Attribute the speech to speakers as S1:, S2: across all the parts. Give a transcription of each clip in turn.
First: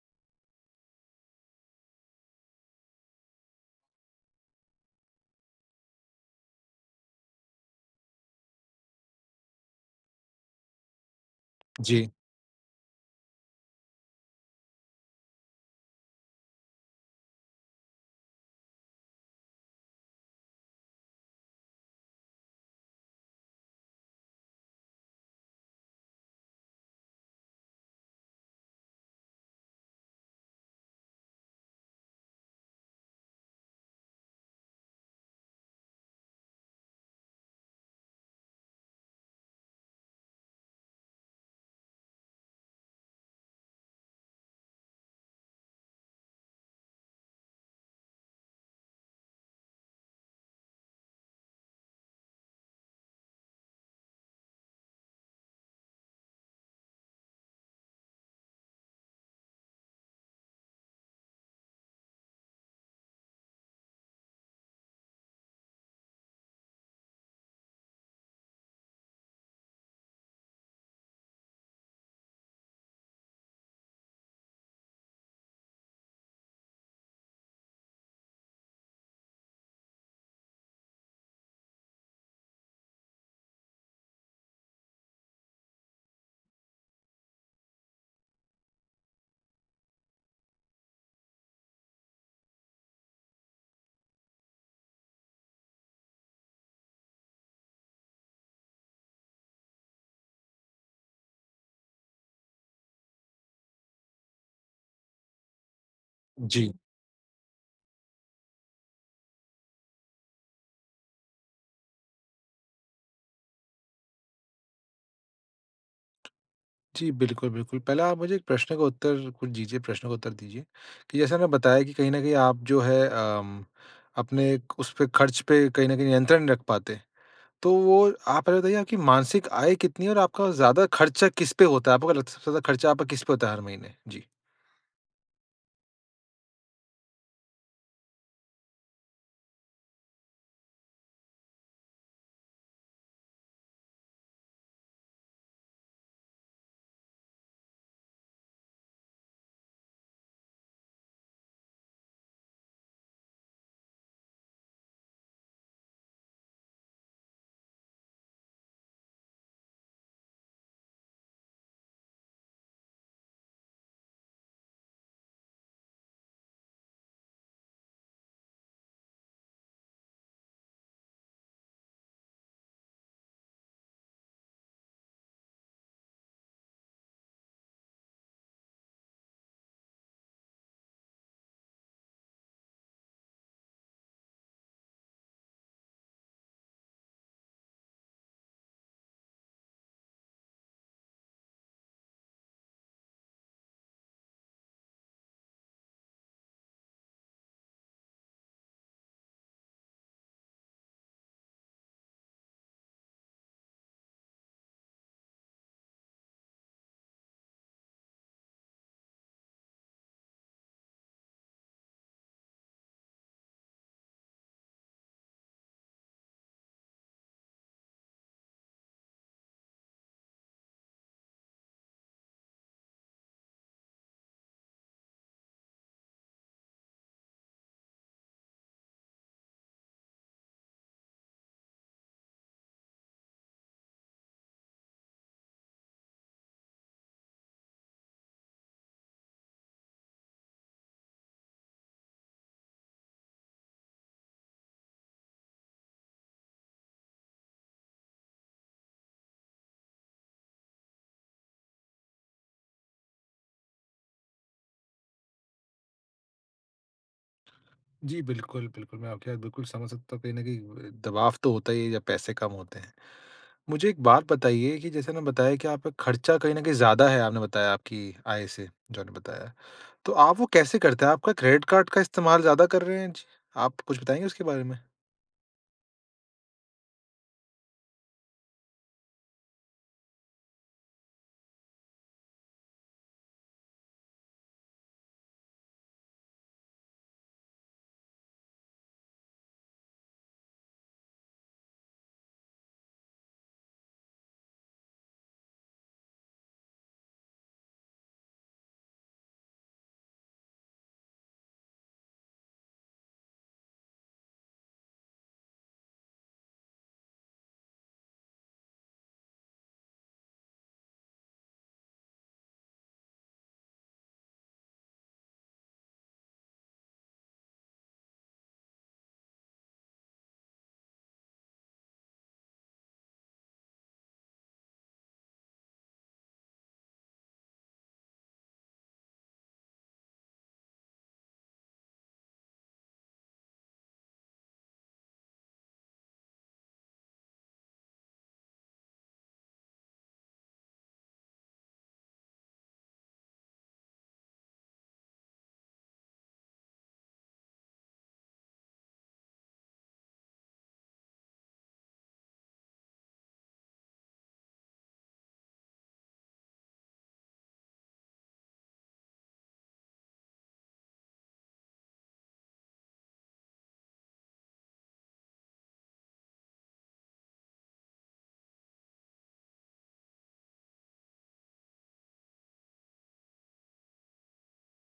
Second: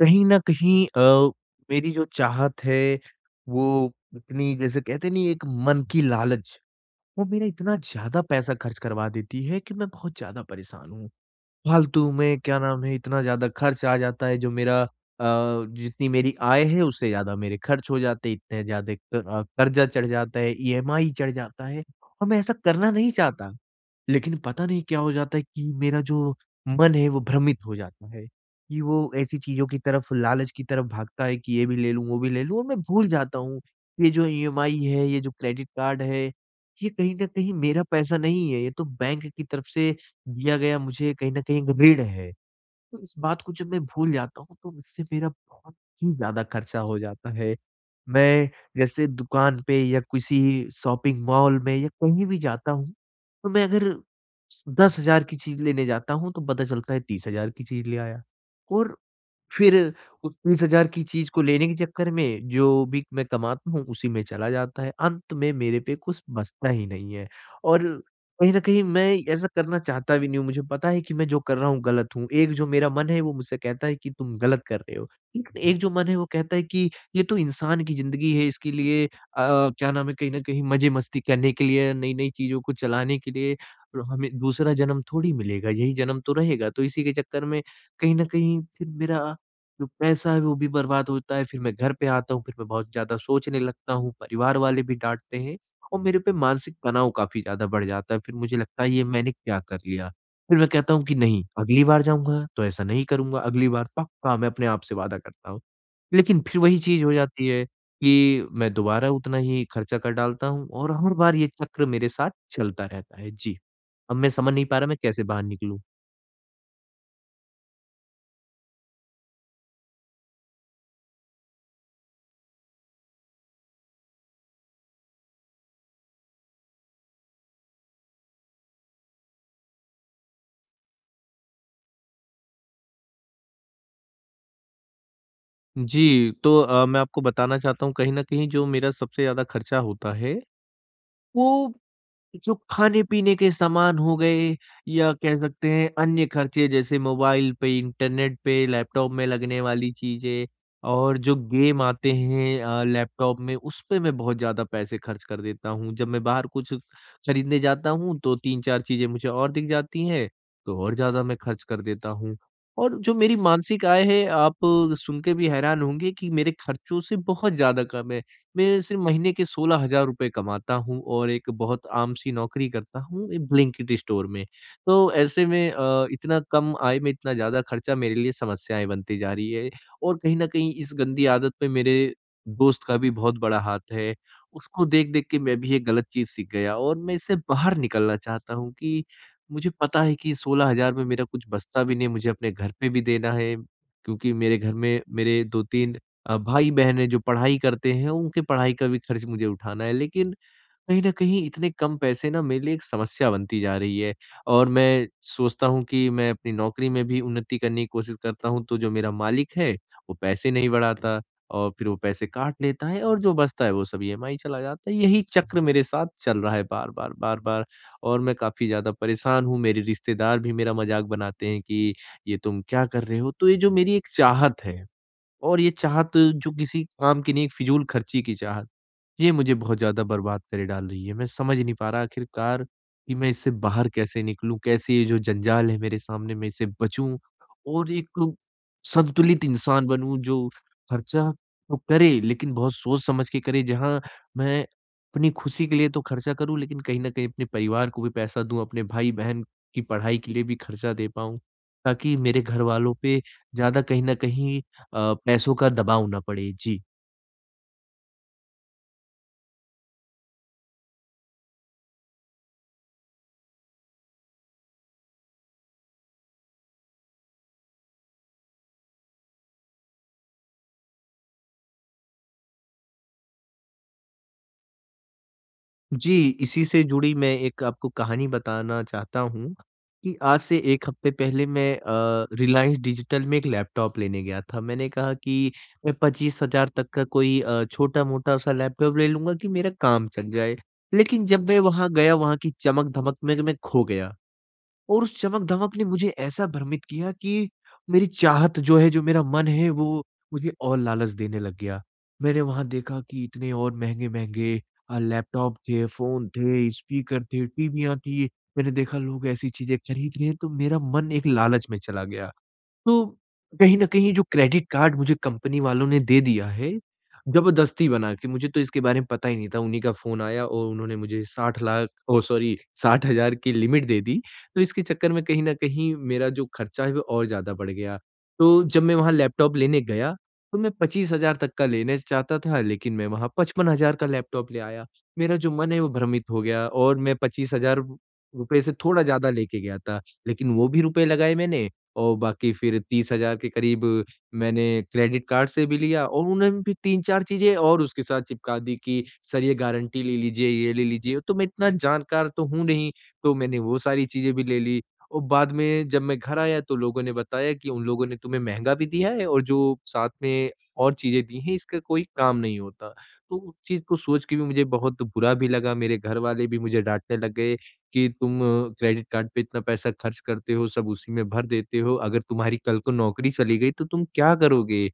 S1: कहीं न कहीं अ, मेरी जो चाहत है वो इतनी जैसे कहते नहीं एक मन की लालच। वो मेरा इतना ज़्यादा पैसा खर्च करवा देती है कि मैं बहुत ज़्यादा परेशान हूँ।
S2: जी।
S1: फालतू में, क्या नाम है इतना ज़्यादा खर्च आ जाता है जो मेरा अ, जितनी मेरी आय है, उससे ज़्यादा मेरे खर्च हो जाते हैं इतने ज़्यादा क अ, कर्ज़ा चढ़ जाता है, ईएमआई चढ़ जाता है। और मैं ऐसा करना नहीं चाहता। लेकिन पता नहीं क्या हो जाता है कि मेरा जो मन है वो भ्रमित हो जाता है। कि वो ऐसी चीज़ों की तरफ लालच की तरफ भागता है कि ये भी ले लूँ, वो भी ले लूँ और मैं भूल जाता हूँ कि ये जो ईएमआई है, ये जो क्रेडिट कार्ड है ये कहीं न कहीं मेरा पैसा नहीं है। ये तो बैंक की तरफ से दिया गया मुझे कहीं न कहीं एक ऋण है। तो इस बात को जब मैं भूल जाता हूँ तो उससे मेरा बहुत ही ज़्यादा खर्चा हो जाता है। मैं जैसे दुकान पे या किसी शॉपिंग मॉल में या कहीं भी जाता हूँ। तो मैं अगर 10000 की चीज़ लेने जाता हूँ तो पता चलता है 30000 की चीज़ ले आया। और फिर उस 30000 की चीज़ को लेने के चक्कर में जो भी मैं कमाता हूँ उसी में चला जाता है। अंत में मेरे पे कुछ बचता ही नहीं है और कहीं न कहीं मैं ऐसा करना चाहता भी नहीं हूँ। मुझे पता है कि मैं जो कर रहा हूँ गलत हूँ। एक जो मेरा मन है वो मुझसे कहता है कि तुम गलत कर रहे हो। एक जो मन है वो कहता है कि ये तो इंसान की ज़िंदगी है इसके लिए अ, क्या नाम है कहीं न कहीं मज़े मस्ती करने के लिए नई-नई चीज़ों को चलाने के लिए और हमें दूसरा जन्म थोड़ी मिलेगा, यही जन्म तो रहेगा। तो इसी के चक्कर में कहीं न कहीं फिर मेरा जो पैसा है, वो भी बर्बाद होता है फिर मैं घर पे आता हूँ फिर मैं बहुत ज़्यादा सोचने लगता हूँ, परिवार वाले भी डाँटते हैं और मेरे पे मानसिक तनाव काफ़ी ज़्यादा बढ़ जाता है फिर मुझे लगता है ये मैंने क्या कर लिया। फिर मैं कहता हूँ कि नहीं अगली बार जाऊँगा तो ऐसा नहीं करूँगा, अगली बार पक्का मैं अपने आप से वादा करता हूँ। लेकिन फिर
S2: जी।
S1: वही चीज़ हो जाती है कि मैं दोबारा उतना ही खर्चा कर डालता हूँ और हर बार ये चक्र मेरे साथ चलता रहता है, जी। अब मैं समझ नहीं पा रहा मैं कैसे बाहर निकलूँ?
S2: जी, बिल्कुल, बिल्कुल, पहले आप मुझे एक प्रश्न का उत्तर कुछ दीजिए, प्रश्न का उत्तर दीजिए कि जैसा आपने बताया कि कहीं न कहीं आप जो है अम, अपने क उस पे खर्च पे कहीं न कहीं नियंत्रण नहीं रख पाते। तो वो आप पहले बताइए आपकी मासिक आय कितनी है और आपका ज़्यादा खर्चा किस पे होता है? आपको क्या लगता है सबसे ज़्यादा खर्चा आपका किस पे होता है हर महीने? जी।
S1: जी, तो अ, मैं आपको बताना चाहता हूँ कहीं न कहीं जो मेरा सबसे ज़्यादा खर्चा होता है, वो जो खाने-पीने के सामान हो गए या कह सकते हैं अन्य खर्चे जैसे मोबाइल पे, इंटरनेट पे, लैपटॉप में लगने वाली चीज़ें और जो गेम आते हैं अ, लैपटॉप में उसपे मैं बहुत ज़्यादा पैसे खर्च कर देता हूँ, जब मैं बाहर कुछ खरीदने जाता हूँ तो 3-4 चीज़ें मुझे और दिख जाती है, तो और ज़्यादा मैं खर्च कर देता हूँ। और जो मेरी मासिक आय है आप सुन के भी हैरान होंगे कि मेरे खर्चों से बहुत ज़्यादा कम है। मैं सिर्फ़ महीने के 16 हज़ार रुपए कमाता हूँ और एक बहुत आम सी नौकरी करता हूँ एक ब्लिंकिट स्टोर में, तो ऐसे में अ, इतना कम आय में इतना ज़्यादा खर्चा मेरे लिए समस्याएँ बनती जा रही है और कहीं न कहीं इस गंदी आदत पे मेरे दोस्त का भी बहुत बड़ा हाथ है। उसको देख-देख के मैं भी ये गलत चीज़ सीख गया और मैं इसे बाहर निकलना चाहता हूँ कि, मुझे पता है कि 16 हज़ार में मेरा कुछ बचता भी नहीं है मुझे अपने घर पे भी देना है। क्योंकि मेरे घर में मेरे 2-3 अ, भाई-बहन हैं जो पढ़ाई करते हैं उनके पढ़ाई का भी खर्च मुझे उठाना है, लेकिन कहीं न कहीं इतने कम पैसे ना मेरे लिए एक समस्या बनती जा रही है। और मैं सोचता हूँ कि मैं अपनी नौकरी में भी उन्नति करने की कोशिश करता हूँ तो जो मेरा मालिक है, वो पैसे नहीं बढ़ाता और फिर वो पैसे काट लेता है और जो बचता है वो सब ईएमआई चला जाता है, यही चक्र मेरे साथ चल रहा है बार-बार, बार-बार और मैं काफ़ी ज़्यादा परेशान हूँ, मेरे रिश्तेदार भी मेरा मज़ाक बनाते हैं कि ये तुम क्या कर रहे हो? तो ये जो मेरी एक चाहत है। और ये चाहत जो किसी काम की नहीं है एक फिजूल खर्ची की चाहत, ये मुझे बहुत ज़्यादा बर्बाद करे डाल रही है, मैं समझ नहीं पा रहा आखिरकार कि मैं इससे बाहर कैसे निकलूँ? कैसे ये जो जंजाल है मेरे सामने मैं इससे बचूँ? और एक संतुलित इंसान बनूँ जो खर्चा तो करे लेकिन बहुत सोच-समझ के करे जहाँ मैं अपनी खुशी के लिए तो खर्चा करूँ लेकिन कहीं न कहीं अपने परिवार को भी पैसा दूँ अपने भाई-बहन की पढ़ाई के लिए भी खर्चा दे पाऊँ, ताकि मेरे घरवालों पे ज़्यादा कहीं न कहीं अ, पैसों का दबाव ना पड़े। जी।
S2: जी बिल्कुल, बिल्कुल। मैं आपकी बात बिल्कुल समझ सकता हूँ कहीं न कहीं दबाव तो होता ही है जब पैसे कम होते हैं। मुझे एक बात बताइए कि जैसे ना बताया कि आपका खर्चा कहीं न कहीं ज़्यादा है आपने बताया आपकी आय से जो आपने बताया। तो आप वो कैसे करते हैं? आपका क्रेडिट कार्ड का इस्तेमाल ज़्यादा कर रहे हैं? जी आप कुछ बताएँगे उसके बारे में?
S1: जी, इसी से जुड़ी मैं एक आपको कहानी बताना चाहता हूँ कि आज से 1 हफ़्ते पहले मैं अ, रिलायंस डिजिटल में एक लैपटॉप लेने गया था। मैंने कहा कि अ, 25,000 तक का कोई अ, छोटा-मोटा-सा लैपटॉप ले लूँगा कि मेरा काम चल जाए लेकिन जब मैं वहाँ गया वहाँ की चमक-धमक में मैं खो गया और उस चमक-धमक ने मुझे ऐसा भ्रमित किया कि मेरी चाहत जो है जो मेरा मन है वो मुझे और लालच देने लग गया। मैंने वहाँ देखा कि इतने और महँगे-महँगे अ, लैपटॉप थे, फ़ोन थे, स्पीकर थे, टीवी या थी। मैंने देखा लोग ऐसी चीज़ें खरीद रहे हैं तो मेरा मन एक लालच में चला गया, तो कहीं न कहीं जो क्रेडिट कार्ड मुझे कंपनी वालों ने दे दिया है। जबरदस्ती बना के मुझे तो इसके बारे में पता ही नहीं था उन्हीं का फ़ोन आया और उन्होंने मुझे 60 लाख ओ सॉरी 60,000 की लिमिट दे दी तो इसके चक्कर में कहीं न कहीं मेरा जो खर्चा है वो और ज़्यादा बढ़ गया। तो जब मैं वहाँ लैपटॉप लेने गया तो मैं 25,000 तक का लेने चाहता था लेकिन मैं वहाँ 55,000 का लैपटॉप ले आया मेरा जो मन है। वो भ्रमित हो गया और मैं 25,000 रु रुपए से थोड़ा ज़्यादा लेके गया था लेकिन वो भी रुपए लगाएँ मैंने और बाकी फिर 30,000 के क़रीब मैंने क्रेडिट कार्ड से भी लिया और उन्होंने भी 3-4 चीज़ें और उसके साथ चिपका दीं कि सर ये गारंटी ले लीजिए ये ले लीजिए। तो मैं इतना जानकार तो हूँ नहीं तो मैंने वो सारी चीज़ें भी ले ली और बाद में जब मैं घर आया तो लोगों ने बताया कि उन लोगों ने तुम्हें महँगा भी दिया है और जो साथ में और चीज़ें दी हैं इसका कोई काम नहीं होता तो उस चीज़ को सोच के भी मुझे बहुत बुरा भी लगा। मेरे घरवाले भी मुझे डाँटने लग गए कि, "तुम क्रेडिट कार्ड पे इतना पैसा ख़र्च करते हो सब उसी में भर देते हो अगर तुम्हारी कल को नौकरी चली गई, तो तुम क्या करोगे?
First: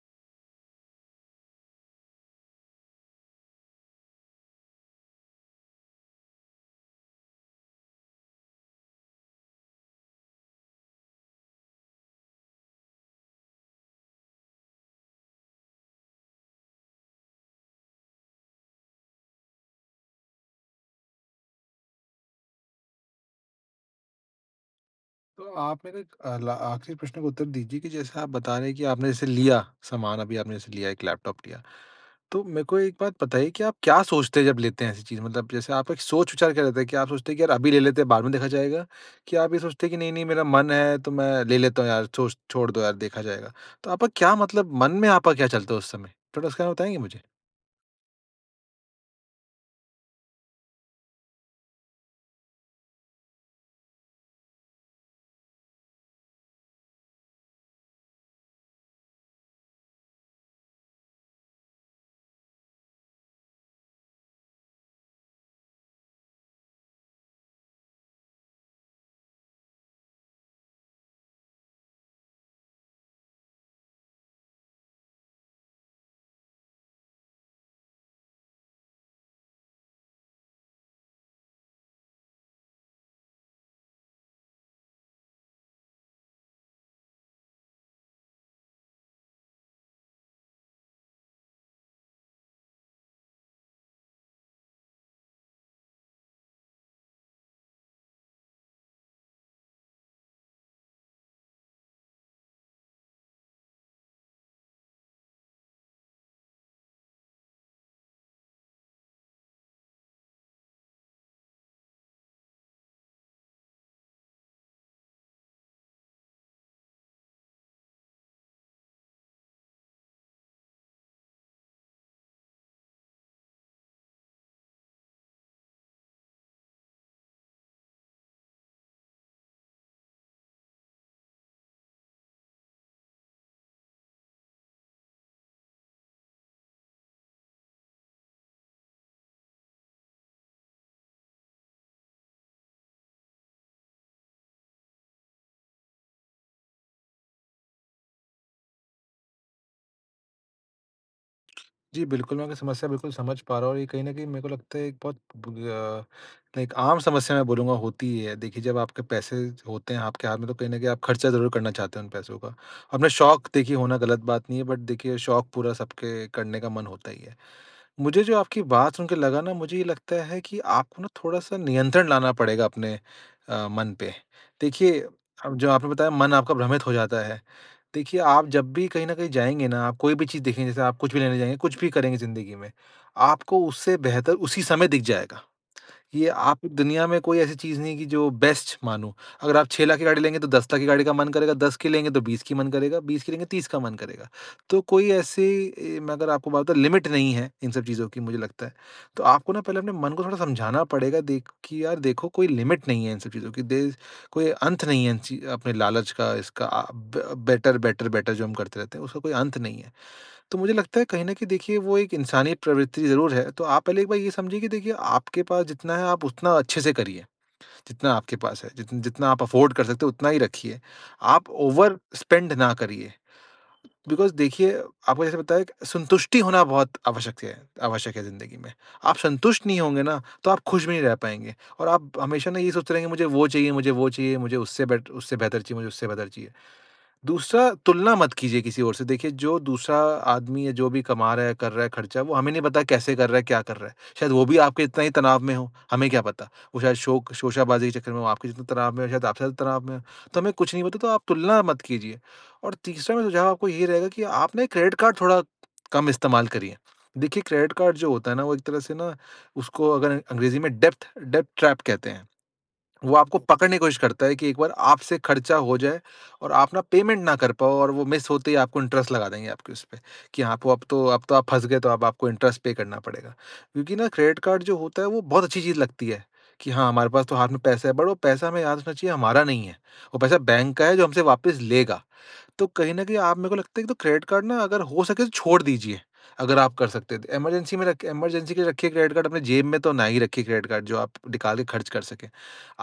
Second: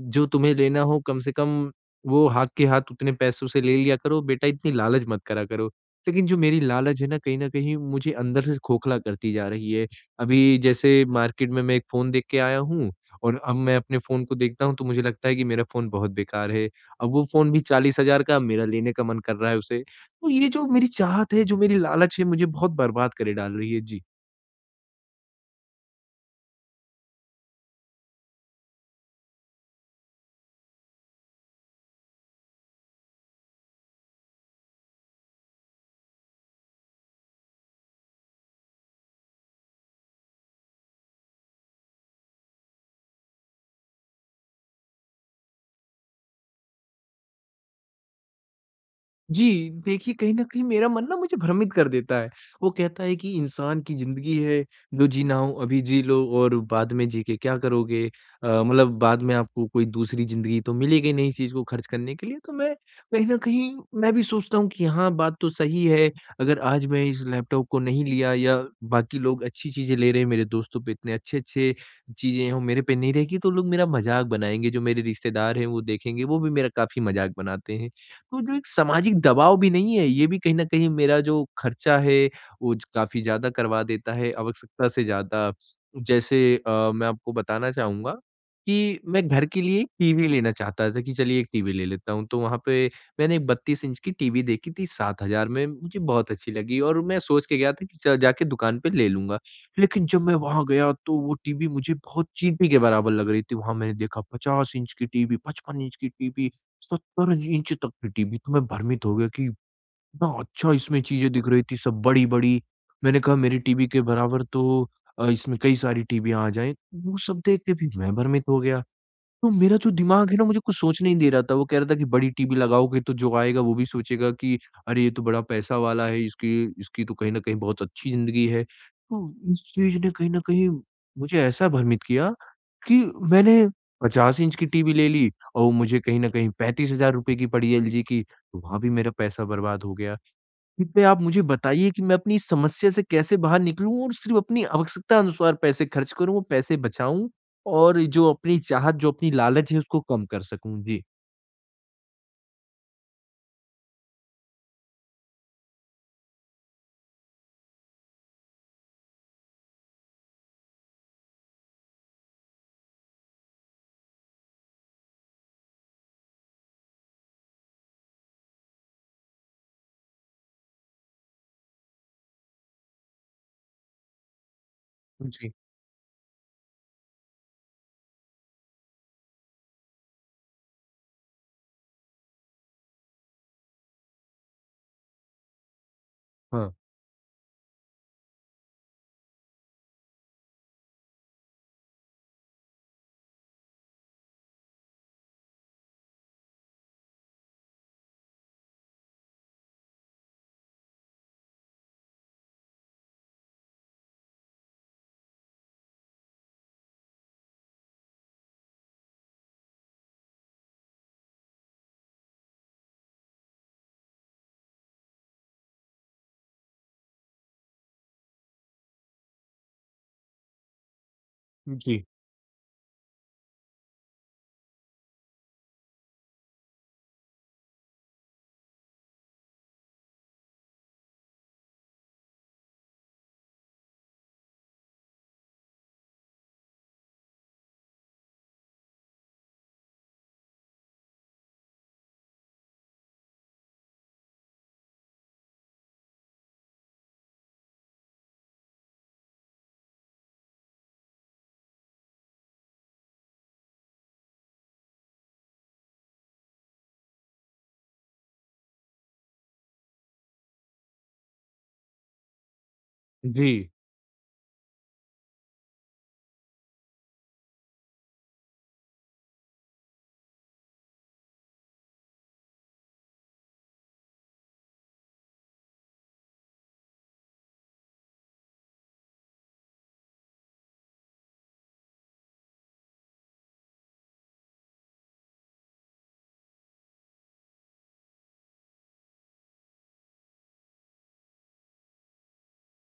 S1: जो तुम्हें लेना हो कम से कम वो हाथ के हाथ उतने पैसों से ले लिया करो बेटा इतनी लालच मत करा करो।" लेकिन जो मेरी लालच है ना कहीं न कहीं मुझे अंदर से खोखला करती जा रही है। अभी जैसे मार्केट में मैं एक फ़ोन देख के आया हूँ और अब मैं अपने फ़ोन को देखता हूँ तो मुझे लगता है कि मेरा फ़ोन बहुत बेकार है। अब वो फ़ोन भी 40,000 का मेरा लेने का मन कर रहा है उसे तो ये जो मेरी चाहत है जो मेरी लालच है मुझे बहुत बर्बाद करे डाल रही है। जी।
S2: तो आप मेरा अ, ल आखिरी प्रश्न का उत्तर दीजिए कि जैसे आप बता रहे हैं कि आपने जैसे लिया सामान अभी आपने जैसे लिया एक लैपटॉप लिया। तो मेरे को एक बात बताइए कि आप क्या सोचते हैं जब लेते हैं ऐसी चीज़ मतलब जैसे आपका एक सोच-विचार क्या रहता है? क्या आप सोचते हैं कि यार अभी ले लेते हैं बाद में देखा जाएगा? कि आप ये सोचते हैं कि नहीं-नहीं मेरा मन है तो मैं ले लेता हूँ यार छो छोड़ दो यार देखा जाएगा। तो आपका क्या मतलब मन में आपका क्या चलता है उस समय? थोड़ा उसका बताएँगे मुझे?
S1: जी, देखिए, कहीं न कहीं मेरा मन ना मुझे भ्रमित कर देता है। वो कहता है कि इंसान की ज़िंदगी है, जो जीना हो अभी जी लो और बाद में जी के क्या करोगे? अ, मतलब बाद में आपको कोई दूसरी ज़िंदगी तो मिलेगी नहीं इस चीज़ को खर्च करने के लिए तो मैं कहीं न कहीं मैं भी सोचता हूँ कि हाँ बात तो सही है, अगर आज मैं इस लैपटॉप को नहीं लिया, या बाकी लोग अच्छी चीज़ें ले रहे हैं मेरे दोस्तों पे इतने अच्छे-अच्छे चीज़ें हैं वो मेरे पे नहीं रहेंगी तो लोग मेरा मज़ाक बनाएँगे जो मेरे रिश्तेदार हैं वो देखेंगे वो भी मेरा काफ़ी मज़ाक बनाते हैं। तो जो एक सामाजिक दबाव भी नहीं है ये भी कहीं न कहीं मेरा जो खर्चा है वो ज काफ़ी ज़्यादा करवा देता है आवश्यकता से ज़्यादा जैसे अ, मैं आपको बताना चहूँगा, कि मैं घर के लिए एक टीवी लेना चाहता था कि चलिए एक टीवी ले लेता हूँ तो वहाँ पे मैंने 32 इंच की टीवी देखी थी 7,000 में मुझे बहुत अच्छी लगी और मैं सोच के गया था कि च जाके दुकान पे ले लूँगा। लेकिन जब मैं वहाँ गया तो वो टीवी मुझे बहुत चींटी के बराबर लग रही थी, वहाँ मैंने देखा 50 इंच की टीवी 55 इंच की टीवी 70 इंच तक के टीवी तो मैं भ्रमित हो गया कि हाँ, अच्छा इसमें चीज़ें दिख रही थी सब बड़ी-बड़ी। मैंने कहा मेरी टीवी के बराबर तो अ, इसमें कई सारी टीवी आ जाएँ, वो सब देख के भी मैं भ्रमित हो गया। तो मेरा जो दिमाग है ना मुझे कुछ सोचने ही नहीं दे रहा था वो कह रहा था कि बड़ी टीवी लगाओगे तो जो आएगा वो भी सोचेगा कि, अरे! ये तो बड़ा पैसा वाला है इसकी इसकी तो कहीं न कहीं बहुत अच्छी ज़िंदगी है। तो उस चीज़ ने कहीं ना कहीं मुझे ऐसा भ्रमित किया। कि मैंने 50 इंच की टीवी ले ली और वो मुझे कहीं न कहीं ₹35,000 की पड़ी है एलजी की वहाँ भी मेरा पैसा बर्बाद हो गया। इस पे आप मुझे बताइए कि मैं अपनी समस्या से कैसे बाहर निकलूँ और सिर्फ़ अपनी आवश्यकता अनुसार पैसे खर्च करूँ और पैसे बचाऊँ? और ये जो अपनी चाहत जो अपनी लालच है उसको कम कर सकूँ। जी।
S2: जी बिल्कुल मैं आपकी समस्या बिल्कुल समझ पा रहा हूँ और ये कहीं न कहीं मेरे को लगता है एक बहुत बु अ लाइक एक आम समस्या मैं बोलूँगा होती ही है। देखिए जब आपके पैसे होते हैं आपके हाथ में, तो कहीं न कहीं आप खर्चा ज़रूर करना चाहते हैं उन पैसों का। अपने शौक देखिए होना गलत बात नहीं है बट देखिए शौक पूरा सबके करने का मन होता ही है। मुझे जो आपकी बात सुन के लगा ना मुझे ये लगता है कि आपको ना थोड़ा-सा नियंत्रण लाना पड़ेगा अपने अ, मन पे। देखिए
S1: उ, जी।
S2: अब जो आपने बताया मन आपका भ्रमित हो जाता है। देखिए आप जब भी कहीं न कहीं जाएँगे ना आप कोई भी चीज़ देखें जैसे आप कुछ भी लेने जाएँगे कुछ भी करेंगे ज़िंदगी में आपको उससे बेहतर उसी समय दिख जाएगा। ये आप
S1: हाँ।
S2: दुनिया में कोई ऐसी चीज़ नहीं है कि जो बेस्ट मानों। अगर आप 6 लाख की गाड़ी लेंगे तो 10 लाख की गाड़ी का मन करेगा, 10 की लेंगे तो 20 की मन करेगा। 20 की लेंगे 30 का मन करेगा। तो कोई ऐसे ए मैं अगर आपको बात बताऊँ लिमिट नहीं है इन सब चीज़ों की मुझे लगता है। तो आपको ना पहले अपने मन को थोड़ा समझाना पड़ेगा देख कि यार देखो कोई लिमिट नहीं है इन सब चीज़ों की। दे कोई अंत नहीं है इन चीज़ अपने लालच का इसका अ, ब बेटर-बेटर, बेटर जो हम करते रहते हैं, उसका कोई अंत नहीं है। तो मुझे लगता है कहीं न कहीं देखिए वो एक इंसानी प्रवृत्ति ज़रूर है। तो आप पहले एक बार ये समझिए कि देखिए आपके पास जितना है आप उतना अच्छे से करिए। जितना आपके पास है, जित जितना आप अफोर्ड कर सकते हैं उतना ही रखिए। आप
S1: उ, जी।
S2: ओवर-स्पेंड ना करिए। बिकॉज़ देखिए, आपको जैसे बताया कि संतुष्टि होना बहुत आवश्यकत है, आवश्यक है ज़िंदगी में। आप संतुष्ट नहीं होंगे ना, तो आप खुश भी नहीं रह पाएँगे और आप हमेशा ना ये सोचते रहेंगे, मुझे वो चाहिए मुझे वो चाहिए, मुझे उससे बेटर उससे बेहतर चीज़ है, मुझे उससे बेहतर चीज़ है। दूसरा तुलना मत कीजिए किसी और से। देखिए जो दूसरा आदमी या जो भी कमा रहा है, कर रहा है, खर्चा वो हमें नहीं पता कैसे कर रहा है, क्या कर रहा है। शायद वो भी आपके जितना ही तनाव में हो, हमें क्या पता? वो शायद शौक शोशाबाजी के चक्कर में हो, आपके जितने तनाव में हो, शायद आपसे ज़्यादा तनाव में हो। तो हमें कुछ नहीं पता तो आप तुलना मत कीजिए। और तीसरा मेरा सुझाव आपको यही रहेगा कि आप ना ये क्रेडिट कार्ड थोड़ा कम इस्तेमाल करिए। देखिए क्रेडिट कार्ड जो होता है ना, वो एक तरह से ना उसको अगर अ अंग्रेज़ी में डेप्थ-डेप्थ ट्रैप कहते हैं। वो आपको
S1: जी।
S2: पकड़ने की कोशिश करता है कि एक बार आपसे खर्चा हो जाए और आप ना पेमेंट ना कर पाओ और वो मिस होते ही आपको इंटरेस्ट लगा देंगे आपके उसपे कि हाँ आप अब तो अब तो आप फँस गए तो अब आपको इंटरेस्ट पे करना पड़ेगा। क्योंकि ना क्रेडिट कार्ड जो होता है वो बहुत अच्छी चीज़ लगती है। कि हाँ, हमारे पास तो हाथ में पैसे हैं बट वो पैसा हमें याद रखना चाहिए हमारा नहीं है। वो पैसा बैंक का है जो हमसे वापस लेगा। तो कहीं न कहीं आप मेरे को लगता है कि तो क्रेडिट कार्ड ना अगर हो सके छोड़ दीजिए। अगर आप कर सकते हैं तो इमरजेंसी में रखे इमरजेंसी के लिए रखिए क्रेडिट कार्ड। अपने जेब में तो ना ही रखिए क्रेडिट कार्ड जो आप निकाल के खर्च कर सकें।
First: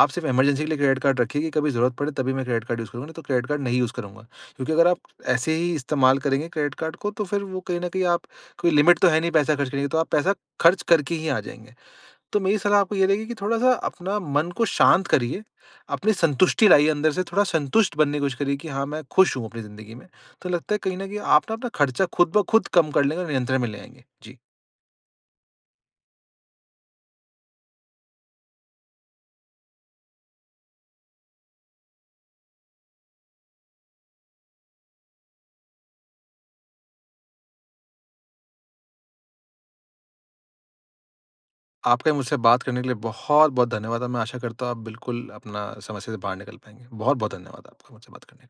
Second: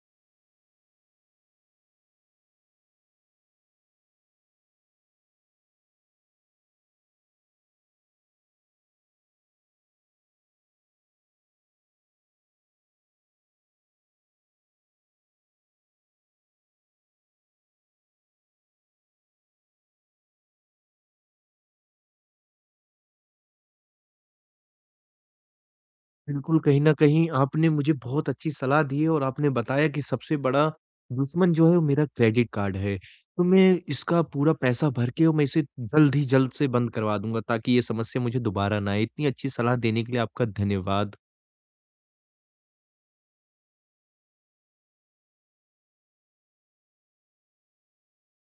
S2: आप सिर्फ़ इमरजेंसी के लिए क्रेडिट कार्ड रखिए कि कभी ज़रूरत पड़े तभी मैं क्रेडिट कार्ड यूज़ करूँगा नहीं तो क्रेडिट कार्ड नहीं यूज़ करूँगा। क्योंकि अगर आप ऐसे ही इस्तेमाल करेंगे क्रेडिट कार्ड को तो फिर वो कहीं न कहीं आप कोई लिमिट तो है नहीं पैसा खर्च करने की, तो आप पैसा खर्च करके ही आ जाएँगे। तो मेरी सलाह आपको ये रहेगी कि थोड़ा-सा अपना मन को शांत करिए। अपनी संतुष्टि लाइए अंदर से थोड़ा संतुष्ट बनने की कोशिश करिए कि हाँ मैं खुश हूँ, अपनी ज़िंदगी में। तो लगता है कहीं न कहीं आप ना अपना खर्चा खुद ब खुद कम कर लेंगे और नियंत्रण में ले आएँगे। जी।
S1: बिल्कुल कहीं न कहीं आपने मुझे बहुत अच्छी सलाह दी है और आपने बताया कि सबसे बड़ा दुश्मन जो है वो मेरा क्रेडिट कार्ड है। तो मैं इसका पूरा पैसा भर के और मैं इसे जल्द ही जल्द से बंद करवा दूँगा, ताकि ये समस्या मुझे दोबारा ना आए। इतनी अच्छी सलाह देने के लिए आपका धन्यवाद।
S2: आपका ये मुझसे बात करने के लिए बहुत-बहुत धन्यवाद। और मैं आशा करता हूँ आप बिल्कुल अपना समस्या से बाहर निकल पाएँगे। बहुत-बहुत धन्यवाद आपका मुझसे बात करने के लिए।